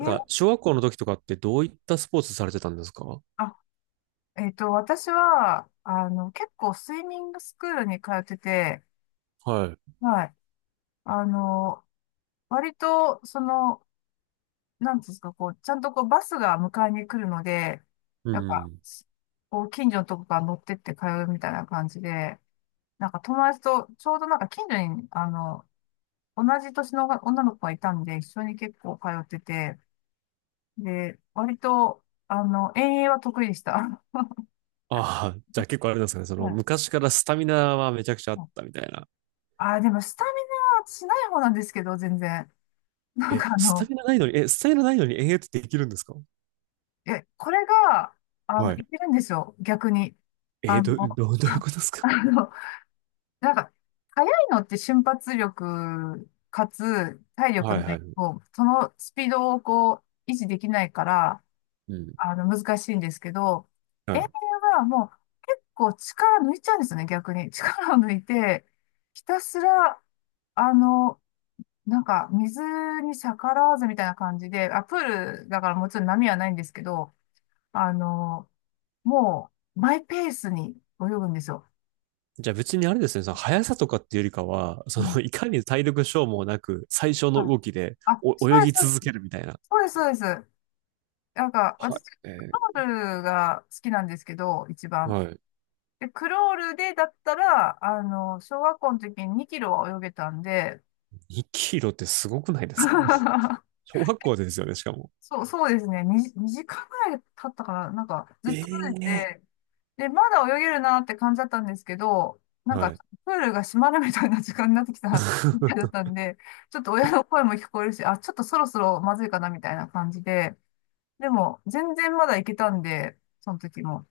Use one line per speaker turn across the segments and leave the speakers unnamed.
え、
小学校の時とかってどういったスポーツされてたんですか？
あ、私は、結構スイミングスクールに通ってて、
はい。
はい。あの、割と、なんていうんですか、こう、ちゃんとこう、バスが迎えに来るので、
う
なんか、
ん。
こう、近所のとこから乗ってって通うみたいな感じで、なんか友達と、ちょうどなんか近所に、同じ年の女の子がいたんで、一緒に結構通ってて、で、割と、遠泳は得意でした。
ああ、じゃあ結構あれなんですかね。
はい。
昔からスタミナはめちゃくちゃあったみたいな。
でもスタミナしない方なんですけど、全然。なん
え、
か
スタミナないのに、え、スタミナないのに延々とできるんですか？
これが、
は
い
い。
けるんですよ、逆に。あの、
どういう
あ
ことですか？
あの、なんか、速いのって瞬発力、かつ体
は
力
い
な
は
い
い。
と、そのスピードをこう、維持できないから、
うん。
難しいんですけど、
は
遠泳
い。
はもう結構力抜いちゃうんですよね、逆に。力を抜いて、ひたすら、あの、なんか、水に逆らわずみたいな感じで、あ、プールだからもちろん波はないんですけど、あの、もう、マイペースに泳ぐんですよ。
じゃあ別にあれですね、その速さとかっていうよりかは、
うん。
いかに体力消耗なく最小の
はい。
動きで
あ、そ
お泳
うです、
ぎ続けるみたいな。
そうです、そうです。そうです。なんか、
は
私、ク
い。え
ロールが好きなんですけど、一
ー
番。
はい。
で、クロールでだったら、小学校の時に2キロは泳げたんで、
2キロってすごくないですか？ 小学校でですよね、しかも。
そう、そうですね。2、時間ぐらい経ったかな。なんか、ずっと泳いで
ええ
て、で、まだ泳げるなって感じだったんですけど、なん
は
か、
い。
プールが閉まるみたいな時間になってきた みたい だっ たんで、ちょっと親の声も聞こえるし、あ、ちょっとそろそろまずいかなみたいな感じで、でも、全然まだ行けたんで、その時も。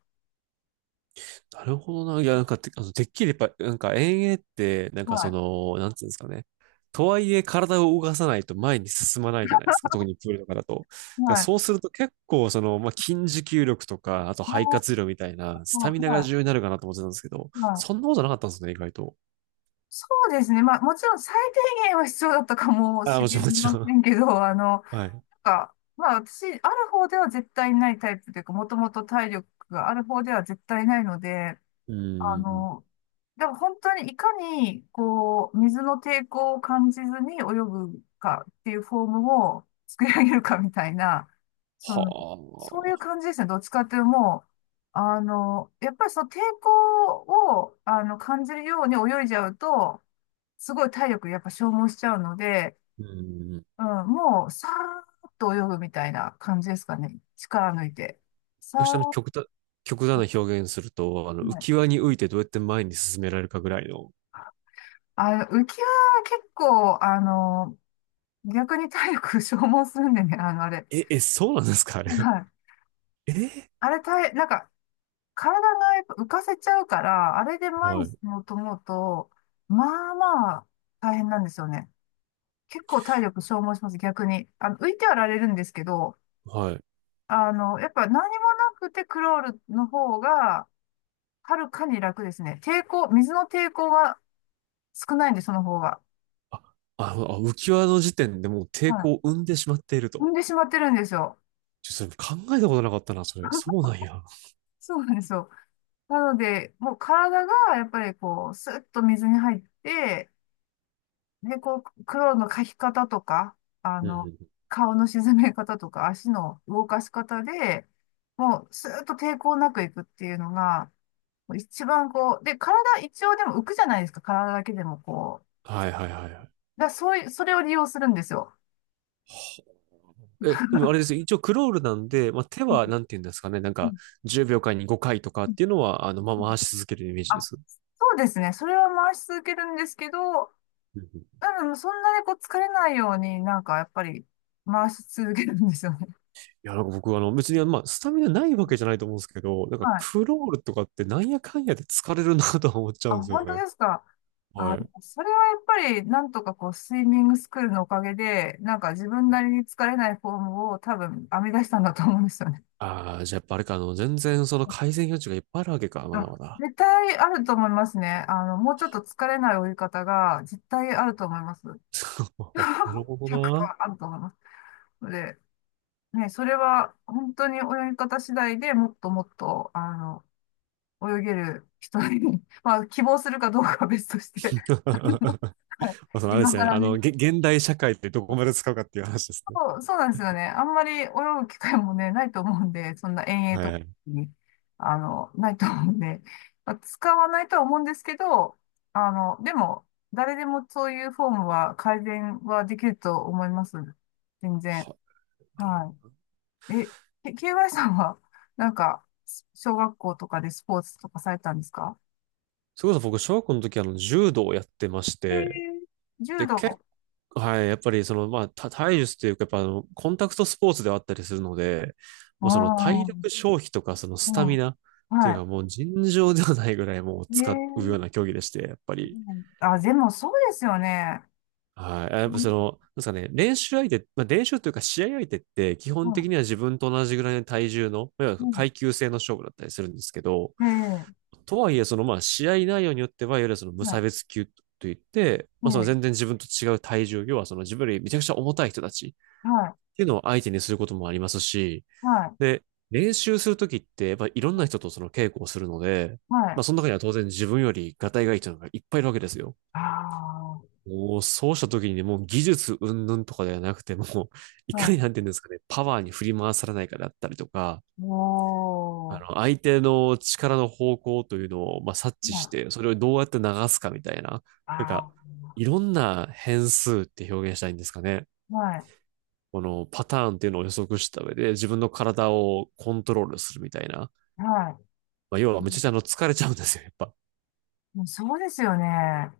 なるほどな。いや、なんかて、あの、てっきりやっぱ、なんか遠泳って、なんか
は
そ
い。
の、なんていうんですかね。とはいえ体を動かさないと前に進まないじゃないですか。特にプールとかだと。だから
はい。
そうすると結構まあ、筋持久力とか、あと
あ
肺
ー
活量みたいな、スタミナが
は
重要になるかなと思ってたんですけど、
い。は
そ
い。
んなことなかったんですね、意外と。
そうですね。まあ、もちろん最低限は必要だったかも
ああ、
し
もちろ
れ
ん、もち
ま
ろ
せ
ん。
んけど、
はい。
なんか、まあ、私、ある方では絶対ないタイプというか、もともと体力がある方では絶対ないので、
う
あ
ん。
の、でも本当にいかに、こう、水の抵抗を感じずに泳ぐかっていうフォームを作り上げるかみたいな、そ
は
の、そういう
あ。
感じですね。どっちかっていうともう、やっぱりその抵抗を、感じるように泳いじゃうと、すごい体力やっぱ消耗しちゃうので、
うん。
うん、もう、さーっと泳ぐみたいな感じですかね。力抜いて。さー
私、あの、
っ
極端、極
と。
端な表現すると、あの、
は
浮
い。
き輪に浮いてどうやって前に進められるかぐらいの、
浮きは結構、逆に体力消耗するんでね、あれ。
え、え、そうなんですか？あれ。
はい。
え
あれ、体、なんか、体がやっぱ浮かせちゃうから、あれで前
は
に進
い、
もうと思うと、まあまあ、大変なんですよね。結構体力消耗します、逆に。浮いてはられるんですけど、
はい。
やっぱ何もなくてクロールの方が、はるかに楽ですね。抵抗、水の抵抗が少ないんで、その方が。
あ、ああ浮き輪の時点でもう抵
は
抗を生んでしまっている
い。踏
と。
んでしまってるんですよ。
ちょっとそれ考えたことなかったな、それ。そうなんや。
そうなんですよ。なので、もう体がやっぱりこう、スッと水に入って、で、こう、黒の描き方とか、あ
うんう
の、
ん。
顔の沈め方とか、足の動かし方で、もう、スーッと抵抗なくいくっていうのが、もう一番こう、で、体一応でも浮くじゃないですか、体だけでもこう。
はいはいはいはい。
だからそういう、それを利用するんですよ。
え、でもあれですよ。一応クロールなんで、まあ、手
うん、
はなんて言うんですかね。
うん、
10秒間に5回とかっ
うん、
ていうのは、ま
うん。
あ、回し続けるイメージ
あ、
です。
そうですね。それは回し続けるんですけど、
うんうん。
多分そんなにこう疲れないようになんかやっぱり回し続けるんですよ。
いや、なんか僕、あの、別に、まあ、スタミナないわけじゃないと思うんですけど、なんか、
はい。
クロールとかってなんやかんやで疲れるなとは思っちゃ
あ、
うんですよ
本当
ね。
ですか。
は
あ、
い。
それはやっぱり、なんとかこう、スイミングスクールのおかげで、なんか自分なりに疲れないフォームを多分編み出したんだと思うんですよね。
ああ、じゃあやっぱあれか、あの、全然その改善余地がいっぱいあるわけか、まだ
あ、
まだ。
絶対あると思いますね。もうちょっと疲れない泳ぎ方が絶対あると思います。
なる ほどな。
100%あると思います。ので、ね、それは本当に泳ぎ方次第でもっともっと、泳げる人に まあ、希望するかどうかは別として。
ま
はい。
あ、そのあれで
今
すね、
更
あ
ね。
の、げ、現代社会ってどこまで使うかっていう話ですね。
そう、そうなんですよね。あんまり泳ぐ機会もね、ないと思うんで、そんな遠泳
は
と
い
か
はい。
に、ないと思うんで、まあ、使わないとは思うんですけど、でも、誰でもそういうフォームは改善はできると思います。全然。
は、なるほ
は
ど。
い。KY さんは、なんか、小学校とかでスポーツとかされたんですか？
それこそ僕、小学校の時、あの、柔道をやってまし
え
て、
ー、柔
で、結
道。
構、はい、やっぱり体術というか、やっぱあの、コンタクトスポーツではあったりするので、
あ
まあ、その体
あ、
力消費とか、そのス
う
タミ
ん。
ナっていうか、
は
もう尋常ではないぐらいもう
い。
使うよ
え
うな競技でして、やっぱり。
ー、あ、でもそうですよね。
はい。やっぱその、なんですかね、練習相手、まあ、練習というか試合相手って基本
は
的には自分と同じぐらいの体重の、いわゆ
い。
る
うん。
階級制の勝負だったりするんですけど、
ええ、
とはいえそのまあ試合内容によっては、いわゆるその無差
は
別級といって、
い。
まあその
え
全然自分と違う体重、要はその自分よりめちゃくちゃ重たい人たちっ
え、はい。
ていうのを相手にすることもありますし、
はい。
で、練習するときって、やっぱいろんな人とその稽古をするので、
は
ま
い。
あその中には当然自分よりガタイがいい人がいっぱいいるわけですよ。
あ
もうそうした時にね、もう技術云々とかではなくて、もう い
あ、は
かになん
い。
ていうんですかね、パワーに振り回されないかだったりとか、あ
おー。
の、相手の力の方向というのを、まあ、察知
は
し
い。
て、それをどうやって流すかみたいな、なん
あ
か、いろんな変数って表現したいんですかね。
あ、はい。
このパターンっていうのを予測した上で、自分の体をコントロールするみたいな。
はい。
まあ、要はめちゃくちゃあの疲れちゃうんですよ、やっぱ。
うん。そうですよね。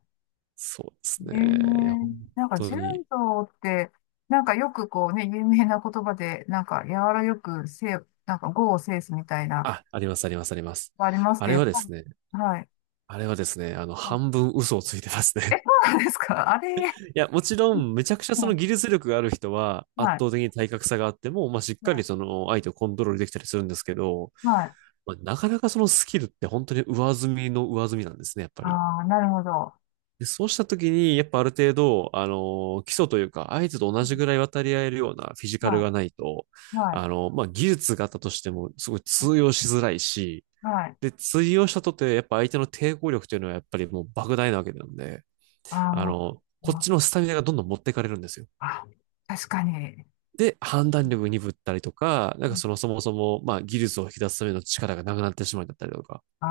そうですね。
ええ、
いや、本
なんか柔
当に。
道って、なんかよくこうね、有名な言葉で、なんか柔らよくせい、なんか語を制すみたいな、
あ、あります、あります、あります。
あります
あ
けど、
れ
やっ
はで
ぱり、
すね、
はい。
あれはですね、あの、
はい。
半分嘘をついてます
え、
ね。
そうなんですかあ
い
れ、はい。
や、もちろん、めちゃくちゃその技術力がある人は、圧
はい。
倒的に体格差があっても、まあ、しっ
は
かり
い。
その、相手をコントロールできたりするんですけど、
はい。
まあ、なかなかそのスキルって本当に上積みの上積みなんですね、やっぱり。
ああ、なるほど。
で、そうした時に、やっぱある程度、あの、基礎というか、相手と同
う
じ
ん。
ぐらい渡り合えるようなフィジカル
は
がないと、
い、はい、
あの、まあ、技術があったとしても、すごい通用しづらいし、
はい。
で、通用したとて、やっぱ相手の抵抗力というのはやっぱりもう莫大なわけなんで、
あ
あの、
ー、
こっ
あ、
ちのスタミナがどんどん持ってかれるんですよ。
あ確かに。
で、判断力鈍ったりとか、
う
なんか
ん。
そのそもそも、まあ技術を引き出すための力がなくなってしまうんだったりとか、
あ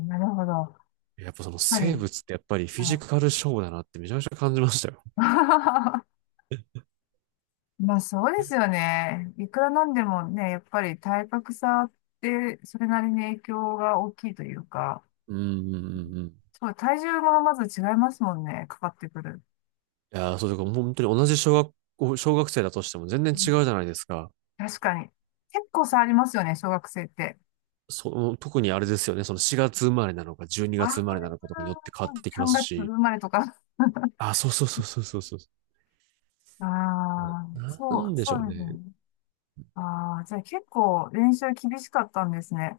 あ、なるほど。やっ
やっぱその
ぱ
生
り、
物ってやっぱりフ
あ
ィジ
の
カル勝負だなってめちゃめちゃ感じましたよ。
まあそうですよね。いくらなんでもね、やっぱり体格差ってそれなりに影響が大きいというか、
うんうんうんうん。い
そう、体重もまず違いますもんね、かかってくる。
やー、そうだかもう本当に同じ小学校、小学生だとしても全然
う
違
ん。
うじゃないですか。
確かに。結構差ありますよね、小学生って。
その、特にあれですよね、その4月生まれなのか12
あ
月生まれ
あ、
なのかとかによって変わってきま
3
す
月生
し、
まれとか。
あ、そうそうそうそうそうそ
ああ、
う。な
そ
ん
う、
でしょ
そ
う
うです
ね。
ね。ああ、じゃあ結構練習厳しかったんですね。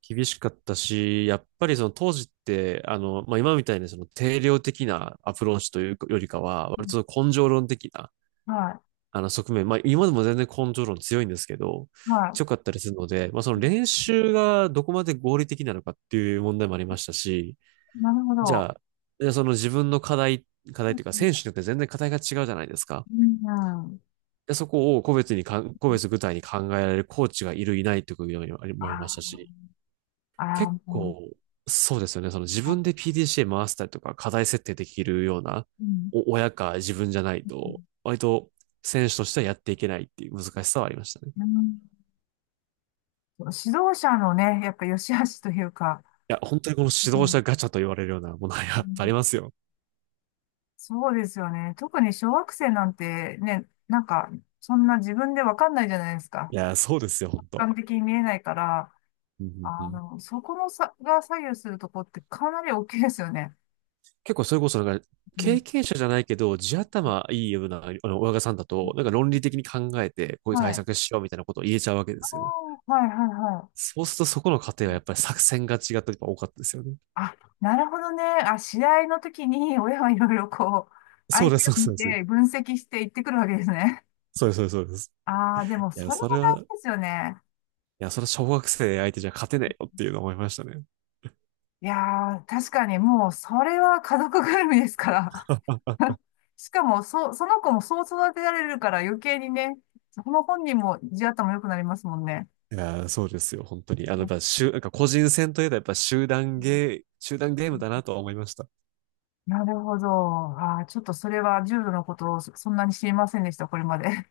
厳しかったし、やっぱりその当時って、あの、まあ、今みたいにその定量的なアプローチというよりかは、
う
割
ん。
とその根性論的な、
は
あの側面、まあ、今でも全然根性論強いんですけど、
い、は
強かったりするので、まあ、その練習がどこまで合理的なのかっていう問題もありましたし、
い。なるほ
じ
ど。
ゃあ、じゃあその自分の課題、課題というか
う
選手によって全然課題が違うじゃないですか。
ん、うん。
で、そこを個別に個別具体に考えられるコーチがいる、いないということもありました
あ
し、
あ、あ
結
ーも
構、そうですよね。その自分で
う、
PDCA 回したりとか、課題設定できるような、
うん、
お親か自分じゃないと、割と選手としてはやっていけないっていう難しさはありましたね。
う
い
ん。指導者のね、やっぱ良し悪しというか、
や、本当にこの
う
指導
ん、
者ガチャと言われるようなものは
う
やっぱあり
ん。
ますよ。
そうですよね。特に小学生なんてね、なんか、そんな自分でわかんないじゃないですか。
いや、そうですよ、
俯
本当。
瞰的に見えないから、
うんうんうん。
そこの差が左右するとこってかなり大きいですよね。
結構それこそ
うん、
経験者じゃないけど、地頭いいような、あの、親御さんだと、なんか論理的に考えて、こういう
は
対
い。
策しようみたいなことを言えちゃうわけで
あ
すよ。
あ、はい、はい、は
そうするとそこの過程
い。
はやっぱり作戦が違ったりとか多かったですよね。
あ、なるほどね。あ、試合の時に親はいろいろこう、
そ
相
うで
手を
す、そ
見
うです。
て分析して行ってくるわけですね。
そうです、そうです、そうです。
ああ、でもそれも大事
い
ですよね。
や、それは小学生相手じゃ勝てないよっていうのを思いましたね。
いやー、確かにもうそれは家族ぐるみですから。
あ
しかも、その子もそう育てられるから余計にね、その本人も地頭良くなりますもんね。
いや、そうですよ、本当に。あの、やっ
う
ぱ、集なんか個人戦といえばやっぱ
ん。
集団ゲームだなとは思いました。
なるほど。ああ、ちょっとそれは重度のことをそんなに知りませんでした、これまで。